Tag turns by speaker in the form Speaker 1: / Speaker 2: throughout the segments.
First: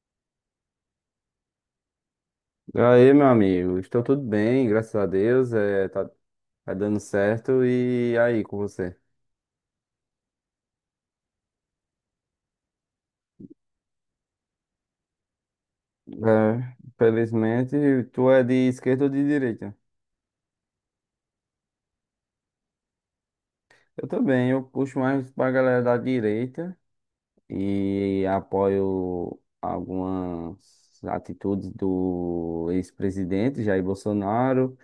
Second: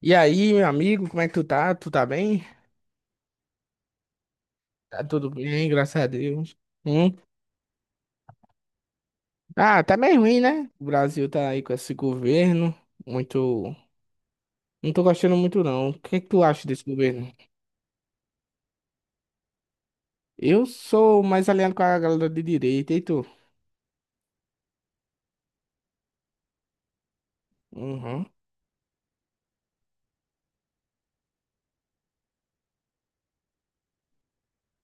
Speaker 1: E aí, meu amigo, como é que tu tá? Tu tá bem?
Speaker 2: E aí, meu amigo, estou tudo bem, graças a
Speaker 1: Tá tudo
Speaker 2: Deus,
Speaker 1: bem, graças a Deus.
Speaker 2: tá dando
Speaker 1: Hum?
Speaker 2: certo. E aí, com você?
Speaker 1: Ah, tá meio ruim, né? O Brasil tá aí com esse governo muito. Não tô gostando muito, não. O que é que tu acha
Speaker 2: É,
Speaker 1: desse governo?
Speaker 2: felizmente, tu é de esquerda ou de direita?
Speaker 1: Eu sou mais alinhado com a galera de direita, e tu?
Speaker 2: Eu também, eu puxo mais pra galera da direita e
Speaker 1: Uhum.
Speaker 2: apoio algumas atitudes do ex-presidente Jair Bolsonaro.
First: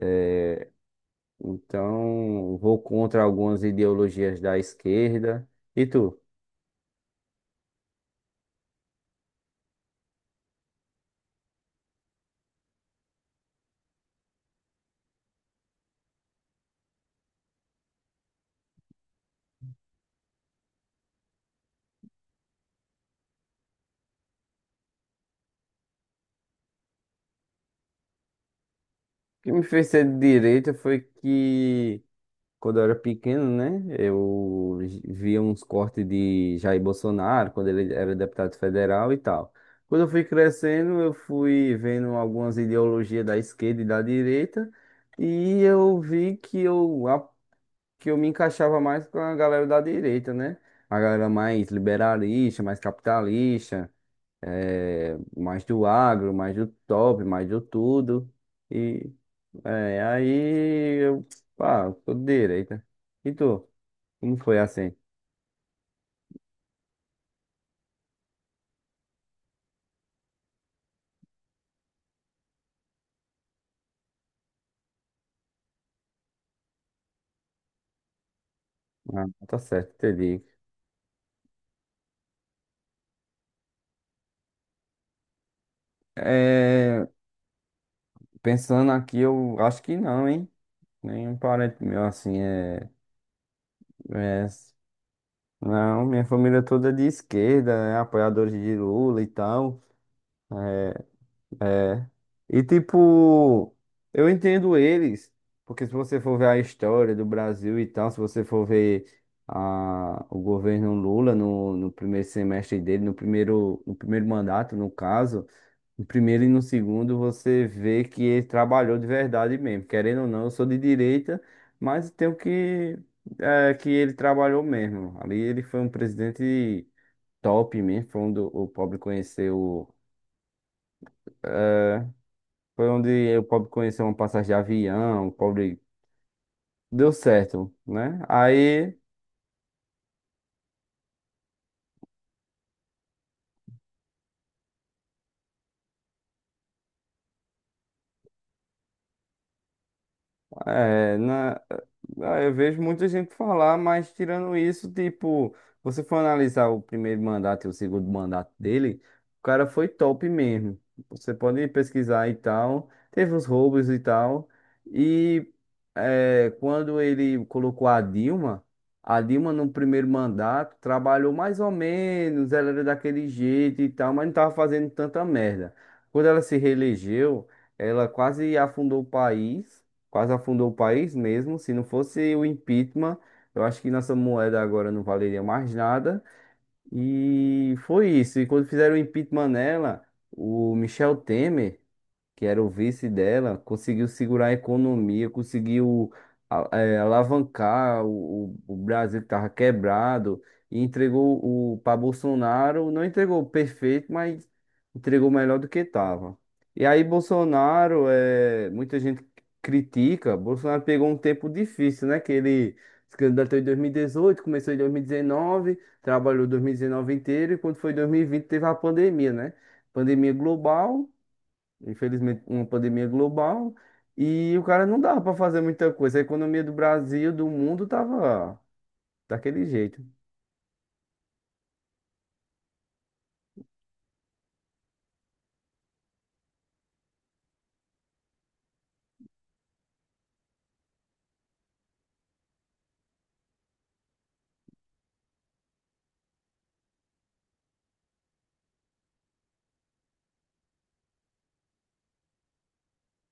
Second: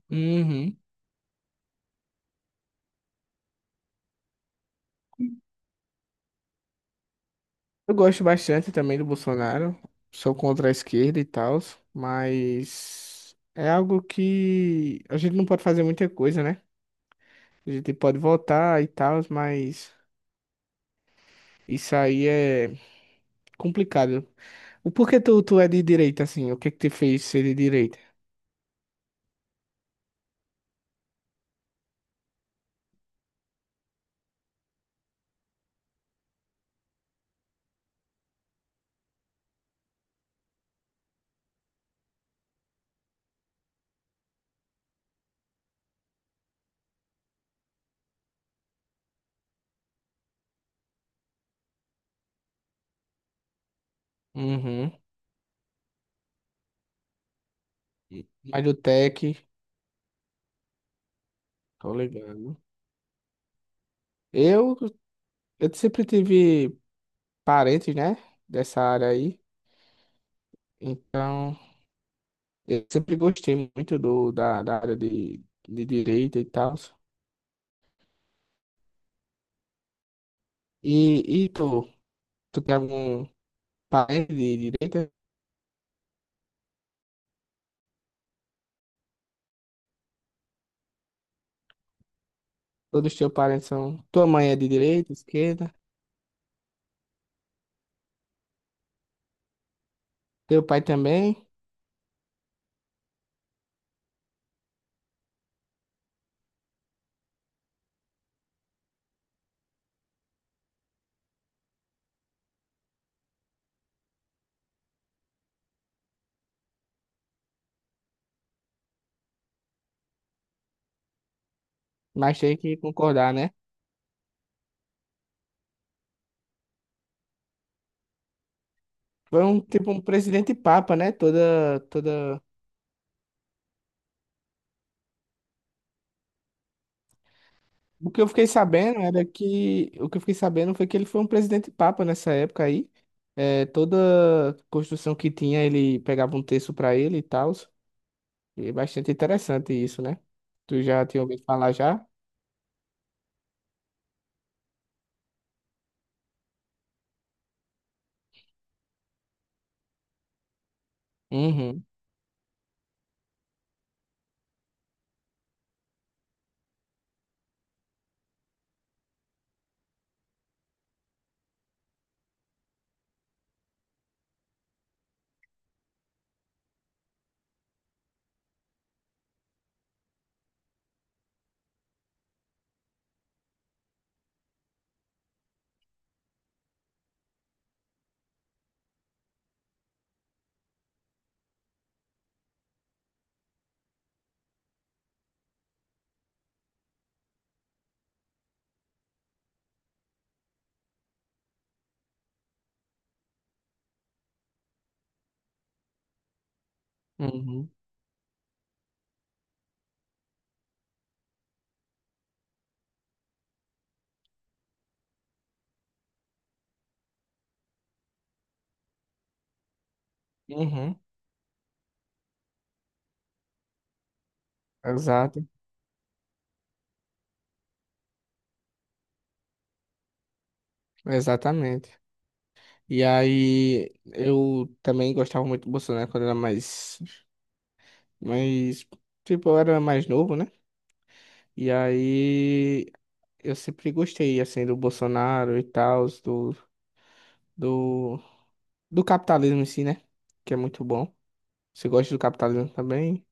Speaker 2: É,
Speaker 1: Uhum.
Speaker 2: então, vou contra algumas ideologias da esquerda. E tu? O
Speaker 1: Eu gosto bastante também do Bolsonaro. Sou contra a esquerda e tal, mas é algo que a gente não pode fazer muita coisa, né? A gente pode votar e tal, mas isso aí é complicado. O porquê tu é de direita, assim? O que que te fez ser de direita?
Speaker 2: que me fez ser de direita foi que quando eu era pequeno, né? Eu via uns cortes de Jair Bolsonaro, quando ele era deputado federal e tal. Quando eu fui crescendo, eu fui vendo algumas ideologias da esquerda e da direita, e eu vi que eu me encaixava mais com a galera da direita, né? A galera mais liberalista, mais capitalista,
Speaker 1: Uhum.
Speaker 2: mais do agro, mais do top, mais do tudo.
Speaker 1: Mas do tech,
Speaker 2: É, aí eu, pá,
Speaker 1: tô
Speaker 2: tô de
Speaker 1: ligado.
Speaker 2: direita. E tu? Como foi
Speaker 1: Eu,
Speaker 2: assim?
Speaker 1: eu sempre tive parentes, né? Dessa área aí. Então, eu sempre gostei muito da área de direita e tal.
Speaker 2: Ah, tá certo, entendi.
Speaker 1: E tu, tu tem algum parente de direita?
Speaker 2: É, pensando aqui, eu acho que não, hein? Nenhum parente meu assim é,
Speaker 1: Todos os teus parentes são. Tua
Speaker 2: é.
Speaker 1: mãe é de direita, esquerda.
Speaker 2: Não, minha família toda é de esquerda, é apoiadores de Lula e tal.
Speaker 1: Teu pai também.
Speaker 2: É. E tipo, eu entendo eles, porque se você for ver a história do Brasil e tal, se você for ver o governo Lula no primeiro semestre dele, no primeiro mandato, no caso, no primeiro e no segundo, você vê que ele trabalhou de verdade mesmo. Querendo ou não, eu sou de direita, mas tenho
Speaker 1: Mas tem que
Speaker 2: que,
Speaker 1: concordar, né?
Speaker 2: é, que ele trabalhou mesmo. Ali ele foi um presidente top mesmo, foi onde o pobre
Speaker 1: Foi um tipo
Speaker 2: conheceu.
Speaker 1: um presidente papa, né? Toda.
Speaker 2: Foi onde o pobre conheceu uma passagem de avião, o pobre deu certo,
Speaker 1: O
Speaker 2: né?
Speaker 1: que eu fiquei
Speaker 2: Aí.
Speaker 1: sabendo era que o que eu fiquei sabendo foi que ele foi um presidente papa nessa época aí. É, toda construção que tinha ele pegava um terço pra ele e tal. E é bastante interessante isso, né? Tu já
Speaker 2: É,
Speaker 1: tinha ouvido
Speaker 2: na,
Speaker 1: falar já?
Speaker 2: ah, eu vejo muita gente falar, mas tirando isso, tipo, você for analisar o primeiro mandato e o segundo mandato dele, o cara foi top mesmo. Você pode
Speaker 1: Uhum,
Speaker 2: pesquisar e tal, teve os roubos e tal. E é, quando ele colocou a Dilma no primeiro mandato trabalhou mais ou menos, ela era daquele jeito e tal, mas não tava fazendo tanta merda. Quando ela se reelegeu, ela quase afundou o país quase afundou o país mesmo. Se não fosse o impeachment, eu acho que nossa moeda agora não valeria mais nada. E foi isso. E quando fizeram o impeachment nela, o Michel Temer que era o vice dela, conseguiu segurar a economia, conseguiu alavancar o Brasil que estava quebrado e entregou o para Bolsonaro, não entregou perfeito, mas entregou melhor do que estava. E aí
Speaker 1: uhum,
Speaker 2: Bolsonaro, é, muita gente critica, Bolsonaro pegou um tempo difícil, né? Que ele se candidatou em 2018, começou em 2019, trabalhou 2019 inteiro e quando foi 2020 teve a pandemia, né? Pandemia
Speaker 1: uhum.
Speaker 2: global. Infelizmente, uma pandemia global. E o cara não dava pra
Speaker 1: Exato,
Speaker 2: fazer muita coisa. A economia do Brasil, do mundo, tava daquele jeito.
Speaker 1: exatamente. E aí eu também gostava muito do Bolsonaro quando eu era mais, tipo, eu era mais novo, né? E aí eu sempre gostei, assim, do Bolsonaro e tal, do, do capitalismo em si, né? Que é muito bom. Você gosta do capitalismo também?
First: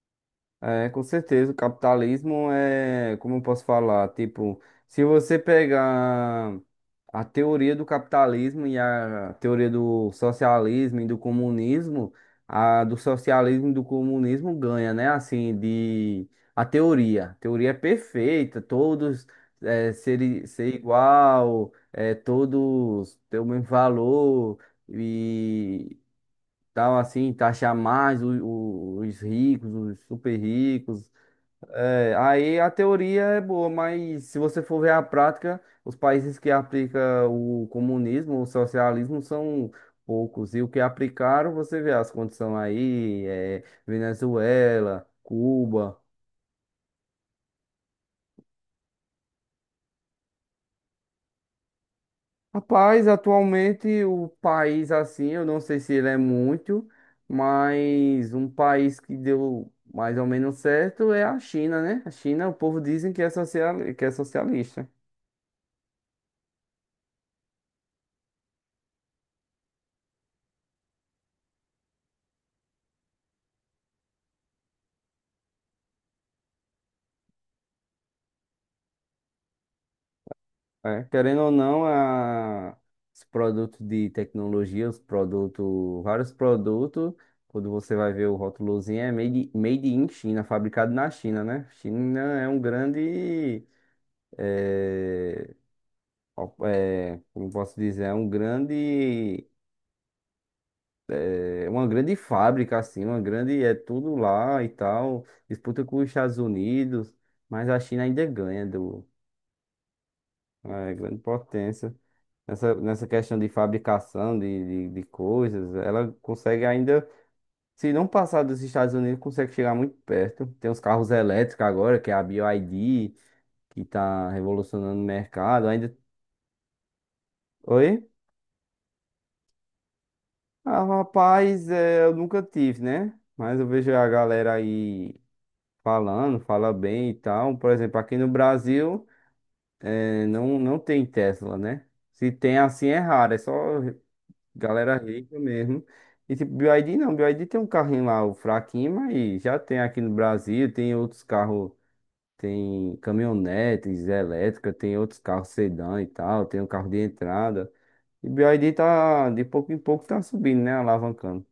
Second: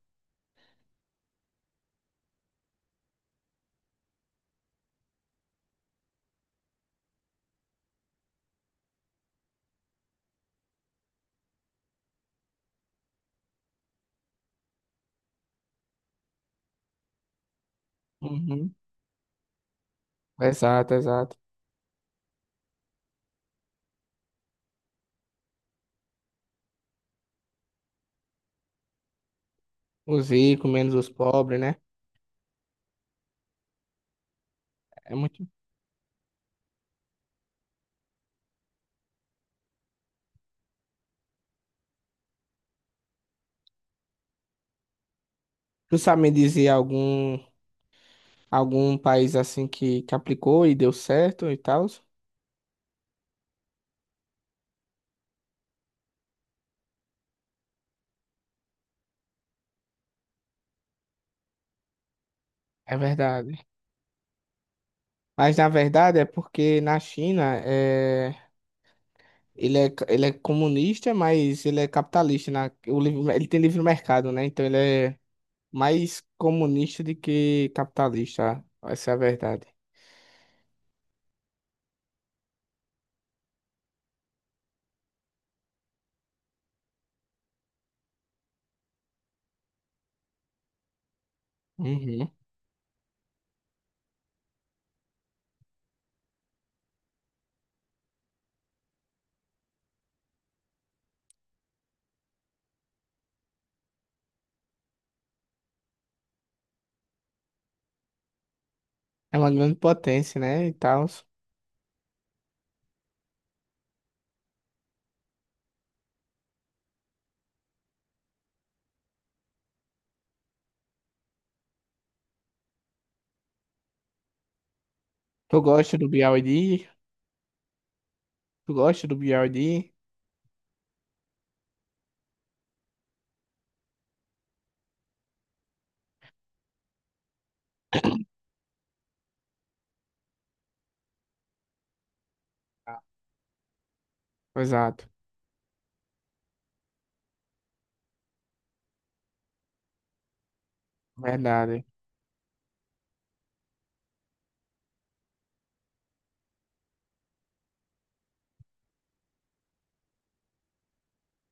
Speaker 2: É, com certeza, o capitalismo é, como eu posso falar, tipo, se você pegar a teoria do capitalismo e a teoria do socialismo e do comunismo, a do socialismo e do comunismo ganha, né? Assim, de a teoria. A teoria é perfeita,
Speaker 1: Uhum.
Speaker 2: todos ser
Speaker 1: Exato, exato.
Speaker 2: igual, é, todos ter o mesmo valor tal, assim, taxar mais os ricos, os
Speaker 1: Os
Speaker 2: super
Speaker 1: ricos, menos os
Speaker 2: ricos.
Speaker 1: pobres, né?
Speaker 2: É, aí a teoria é boa, mas se você for ver a
Speaker 1: É muito.
Speaker 2: prática, os países que aplicam o comunismo, o socialismo são poucos. E o que aplicaram, você vê as condições aí, é, Venezuela,
Speaker 1: Tu
Speaker 2: Cuba.
Speaker 1: sabe me dizer algum país assim que aplicou e deu certo e tal?
Speaker 2: Rapaz, atualmente o país assim, eu não sei se ele é muito, mas um país que deu mais ou menos certo é a China, né? A China, o povo
Speaker 1: É
Speaker 2: dizem que é
Speaker 1: verdade.
Speaker 2: social, que é socialista.
Speaker 1: Mas na verdade é porque na China ele é comunista, mas ele é capitalista. Na, o livre, ele tem livre mercado, né? Então ele é mais comunista do que capitalista. Essa é a verdade.
Speaker 2: É. Querendo ou não, os produtos de tecnologia, os produtos, vários produtos, quando você vai ver o rótulozinho, é made in China, fabricado na China, né? China
Speaker 1: Uhum.
Speaker 2: é um grande eh, como posso dizer, é um grande, é uma grande fábrica, assim, uma grande, é tudo lá e tal, disputa com os Estados Unidos, mas a China ainda ganha do,
Speaker 1: É uma grande potência, né? E
Speaker 2: é,
Speaker 1: tal.
Speaker 2: grande potência. Nessa questão de fabricação de coisas, ela consegue ainda, se não passar dos Estados Unidos, consegue chegar muito perto. Tem os carros elétricos agora, que é a BYD, que está revolucionando o
Speaker 1: Tu
Speaker 2: mercado, ainda...
Speaker 1: gosta do BYD?
Speaker 2: Oi?
Speaker 1: Tu gosta do BYD?
Speaker 2: Ah, rapaz, é, eu nunca tive, né? Mas eu vejo a galera aí falando, fala bem e tal. Por exemplo, aqui no Brasil, é, não tem Tesla, né? Se tem assim é
Speaker 1: Ah,
Speaker 2: raro, é só galera
Speaker 1: exato.
Speaker 2: rica mesmo. E tipo, BYD não, BYD tem um carrinho lá, o fraquinho, mas já tem aqui no Brasil, tem outros carros,
Speaker 1: Verdade.
Speaker 2: tem caminhonetes elétricas, tem outros carros sedã e tal, tem um carro de entrada. E BYD tá, de pouco em pouco tá subindo, né? Alavancando.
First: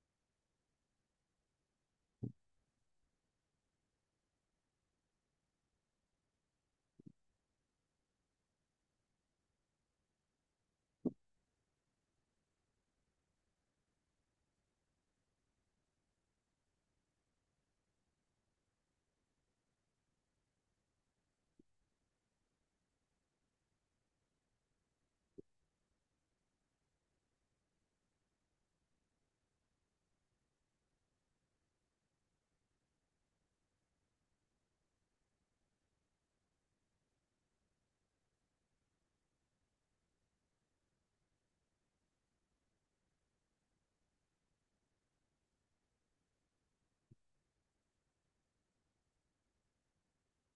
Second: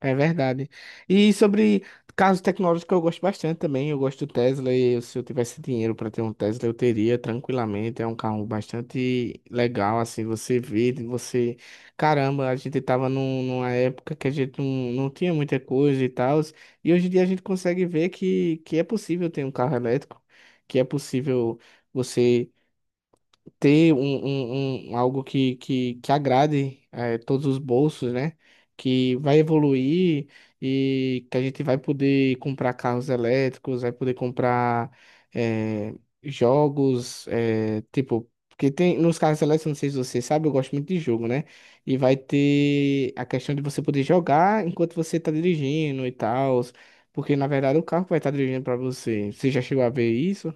Speaker 1: É verdade. E sobre carros tecnológicos, eu gosto bastante também. Eu gosto do Tesla e se eu tivesse dinheiro para ter um Tesla, eu teria tranquilamente. É um carro bastante legal, assim, você vê, de você... Caramba, a gente estava numa época que a gente não tinha muita coisa e tal, e hoje em dia a gente consegue ver que é possível ter um carro elétrico, que é possível você ter algo que agrade todos os bolsos, né? Que vai evoluir e que a gente vai poder comprar carros elétricos, vai poder comprar eh, jogos, tipo, porque tem nos carros elétricos, não sei se você sabe, eu gosto muito de jogo, né? E vai ter a questão de você poder jogar enquanto você está dirigindo e tal, porque na verdade o carro vai estar dirigindo para você. Você já chegou a ver isso?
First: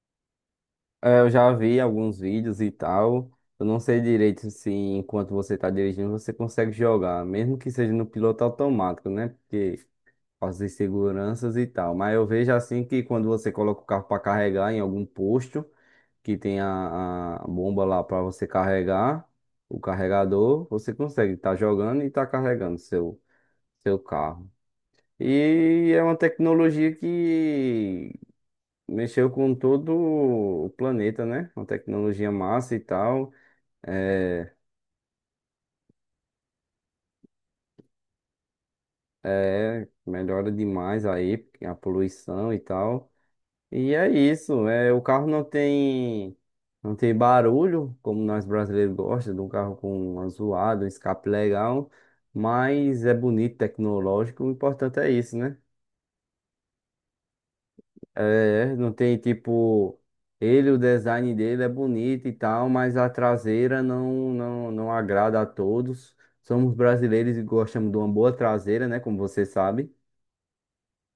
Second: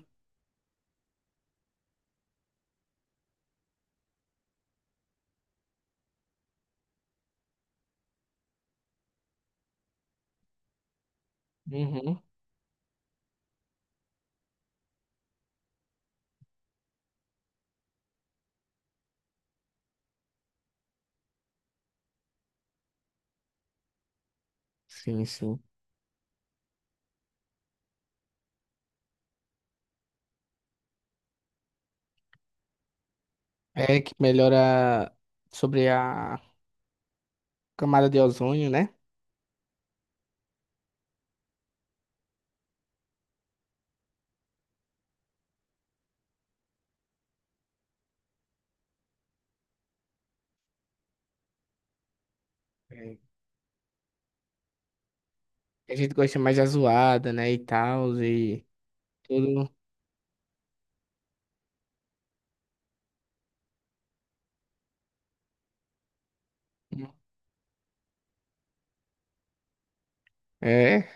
Speaker 2: É, eu já vi alguns vídeos e tal. Eu não sei direito se enquanto você está dirigindo você consegue jogar, mesmo que seja no piloto automático, né? Porque as inseguranças e tal. Mas
Speaker 1: Uhum.
Speaker 2: eu vejo assim que quando você coloca o carro para carregar em algum posto que tem a bomba lá para você carregar, o carregador, você consegue estar jogando e estar carregando seu carro.
Speaker 1: Sim, sim.
Speaker 2: E é uma tecnologia. Mexeu com todo o planeta, né? Uma tecnologia massa e tal.
Speaker 1: É que
Speaker 2: É,
Speaker 1: melhora sobre a camada de ozônio, né?
Speaker 2: melhora demais aí a poluição e tal. E é isso. É, o carro não tem, não tem barulho, como nós brasileiros gostamos, de um carro com uma zoada, um escape legal. Mas é
Speaker 1: É.
Speaker 2: bonito, tecnológico. O importante é isso, né?
Speaker 1: A gente gosta mais da zoada, né? E tal, e
Speaker 2: É, não tem
Speaker 1: tudo.
Speaker 2: tipo. Ele, o design dele é bonito e tal, mas a traseira não agrada a todos. Somos brasileiros e gostamos de uma boa traseira, né? Como você sabe.
Speaker 1: É,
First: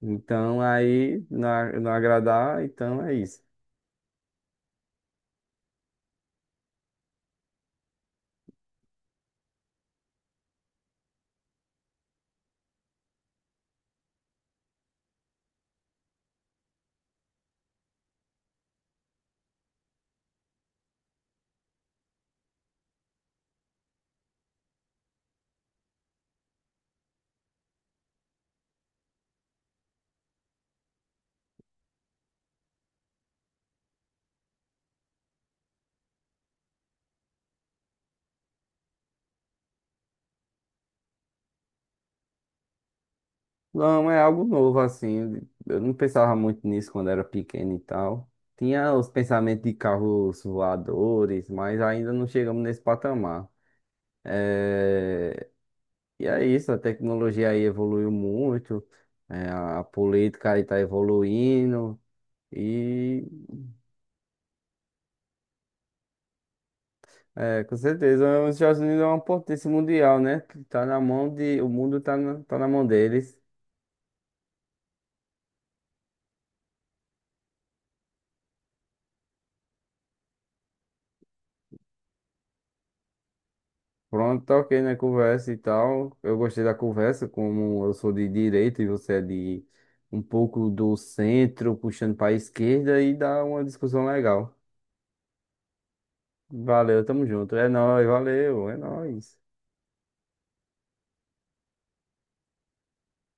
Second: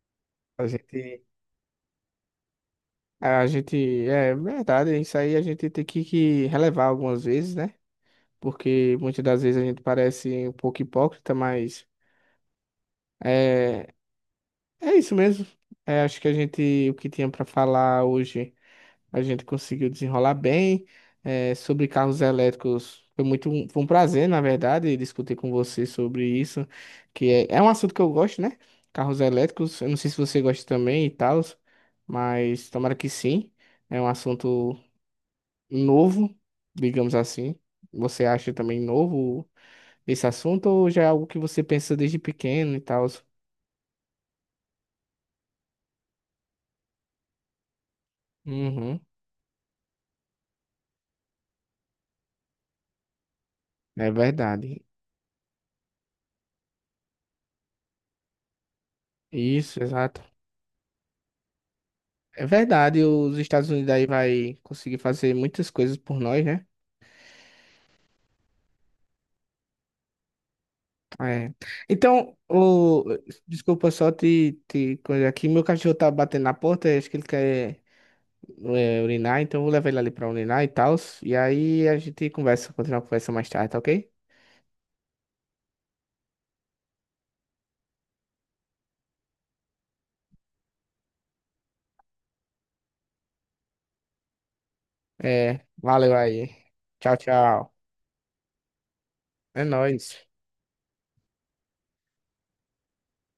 Speaker 2: Então
Speaker 1: a
Speaker 2: aí
Speaker 1: gente.
Speaker 2: não, não agradar, então é isso.
Speaker 1: A gente. É verdade, isso aí a gente tem que relevar algumas vezes, né? Porque muitas das vezes a gente parece um pouco hipócrita, mas é, é isso mesmo. É, acho que a gente. O que tinha pra falar hoje. A gente conseguiu desenrolar bem. É, sobre carros elétricos, foi foi um prazer, na verdade, discutir com você sobre isso, que é, é um assunto que eu gosto, né? Carros elétricos, eu não sei se você gosta também e tal, mas tomara que sim. É um assunto novo, digamos assim. Você acha também novo esse assunto ou já é algo que você pensa desde pequeno e tal?
Speaker 2: Não, é algo novo assim. Eu não pensava muito nisso quando era pequeno e tal. Tinha
Speaker 1: Uhum,
Speaker 2: os pensamentos de carros voadores, mas ainda não chegamos nesse patamar.
Speaker 1: é verdade.
Speaker 2: É, E é isso, a tecnologia aí evoluiu muito, é,
Speaker 1: Isso,
Speaker 2: a
Speaker 1: exato.
Speaker 2: política aí tá evoluindo,
Speaker 1: É verdade,
Speaker 2: e
Speaker 1: os Estados Unidos aí vai conseguir fazer muitas coisas por nós, né?
Speaker 2: é, com certeza os Estados Unidos é uma potência mundial, né? Que tá na mão
Speaker 1: É.
Speaker 2: de, o mundo
Speaker 1: Então,
Speaker 2: tá na mão
Speaker 1: o...
Speaker 2: deles.
Speaker 1: desculpa só te coisa aqui. Meu cachorro tá batendo na porta, acho que ele quer é, urinar, então eu vou levar ele ali pra urinar e tal. E aí a gente conversa, continua a conversa mais tarde, tá ok?
Speaker 2: Pronto, tá ok, né? Conversa e tal. Eu gostei da conversa, como eu sou de direita e você é de um pouco do centro, puxando pra esquerda, e dá uma discussão legal.
Speaker 1: É, valeu aí.
Speaker 2: Valeu,
Speaker 1: Tchau,
Speaker 2: tamo junto. É
Speaker 1: tchau.
Speaker 2: nóis, valeu, é nóis.
Speaker 1: É nóis.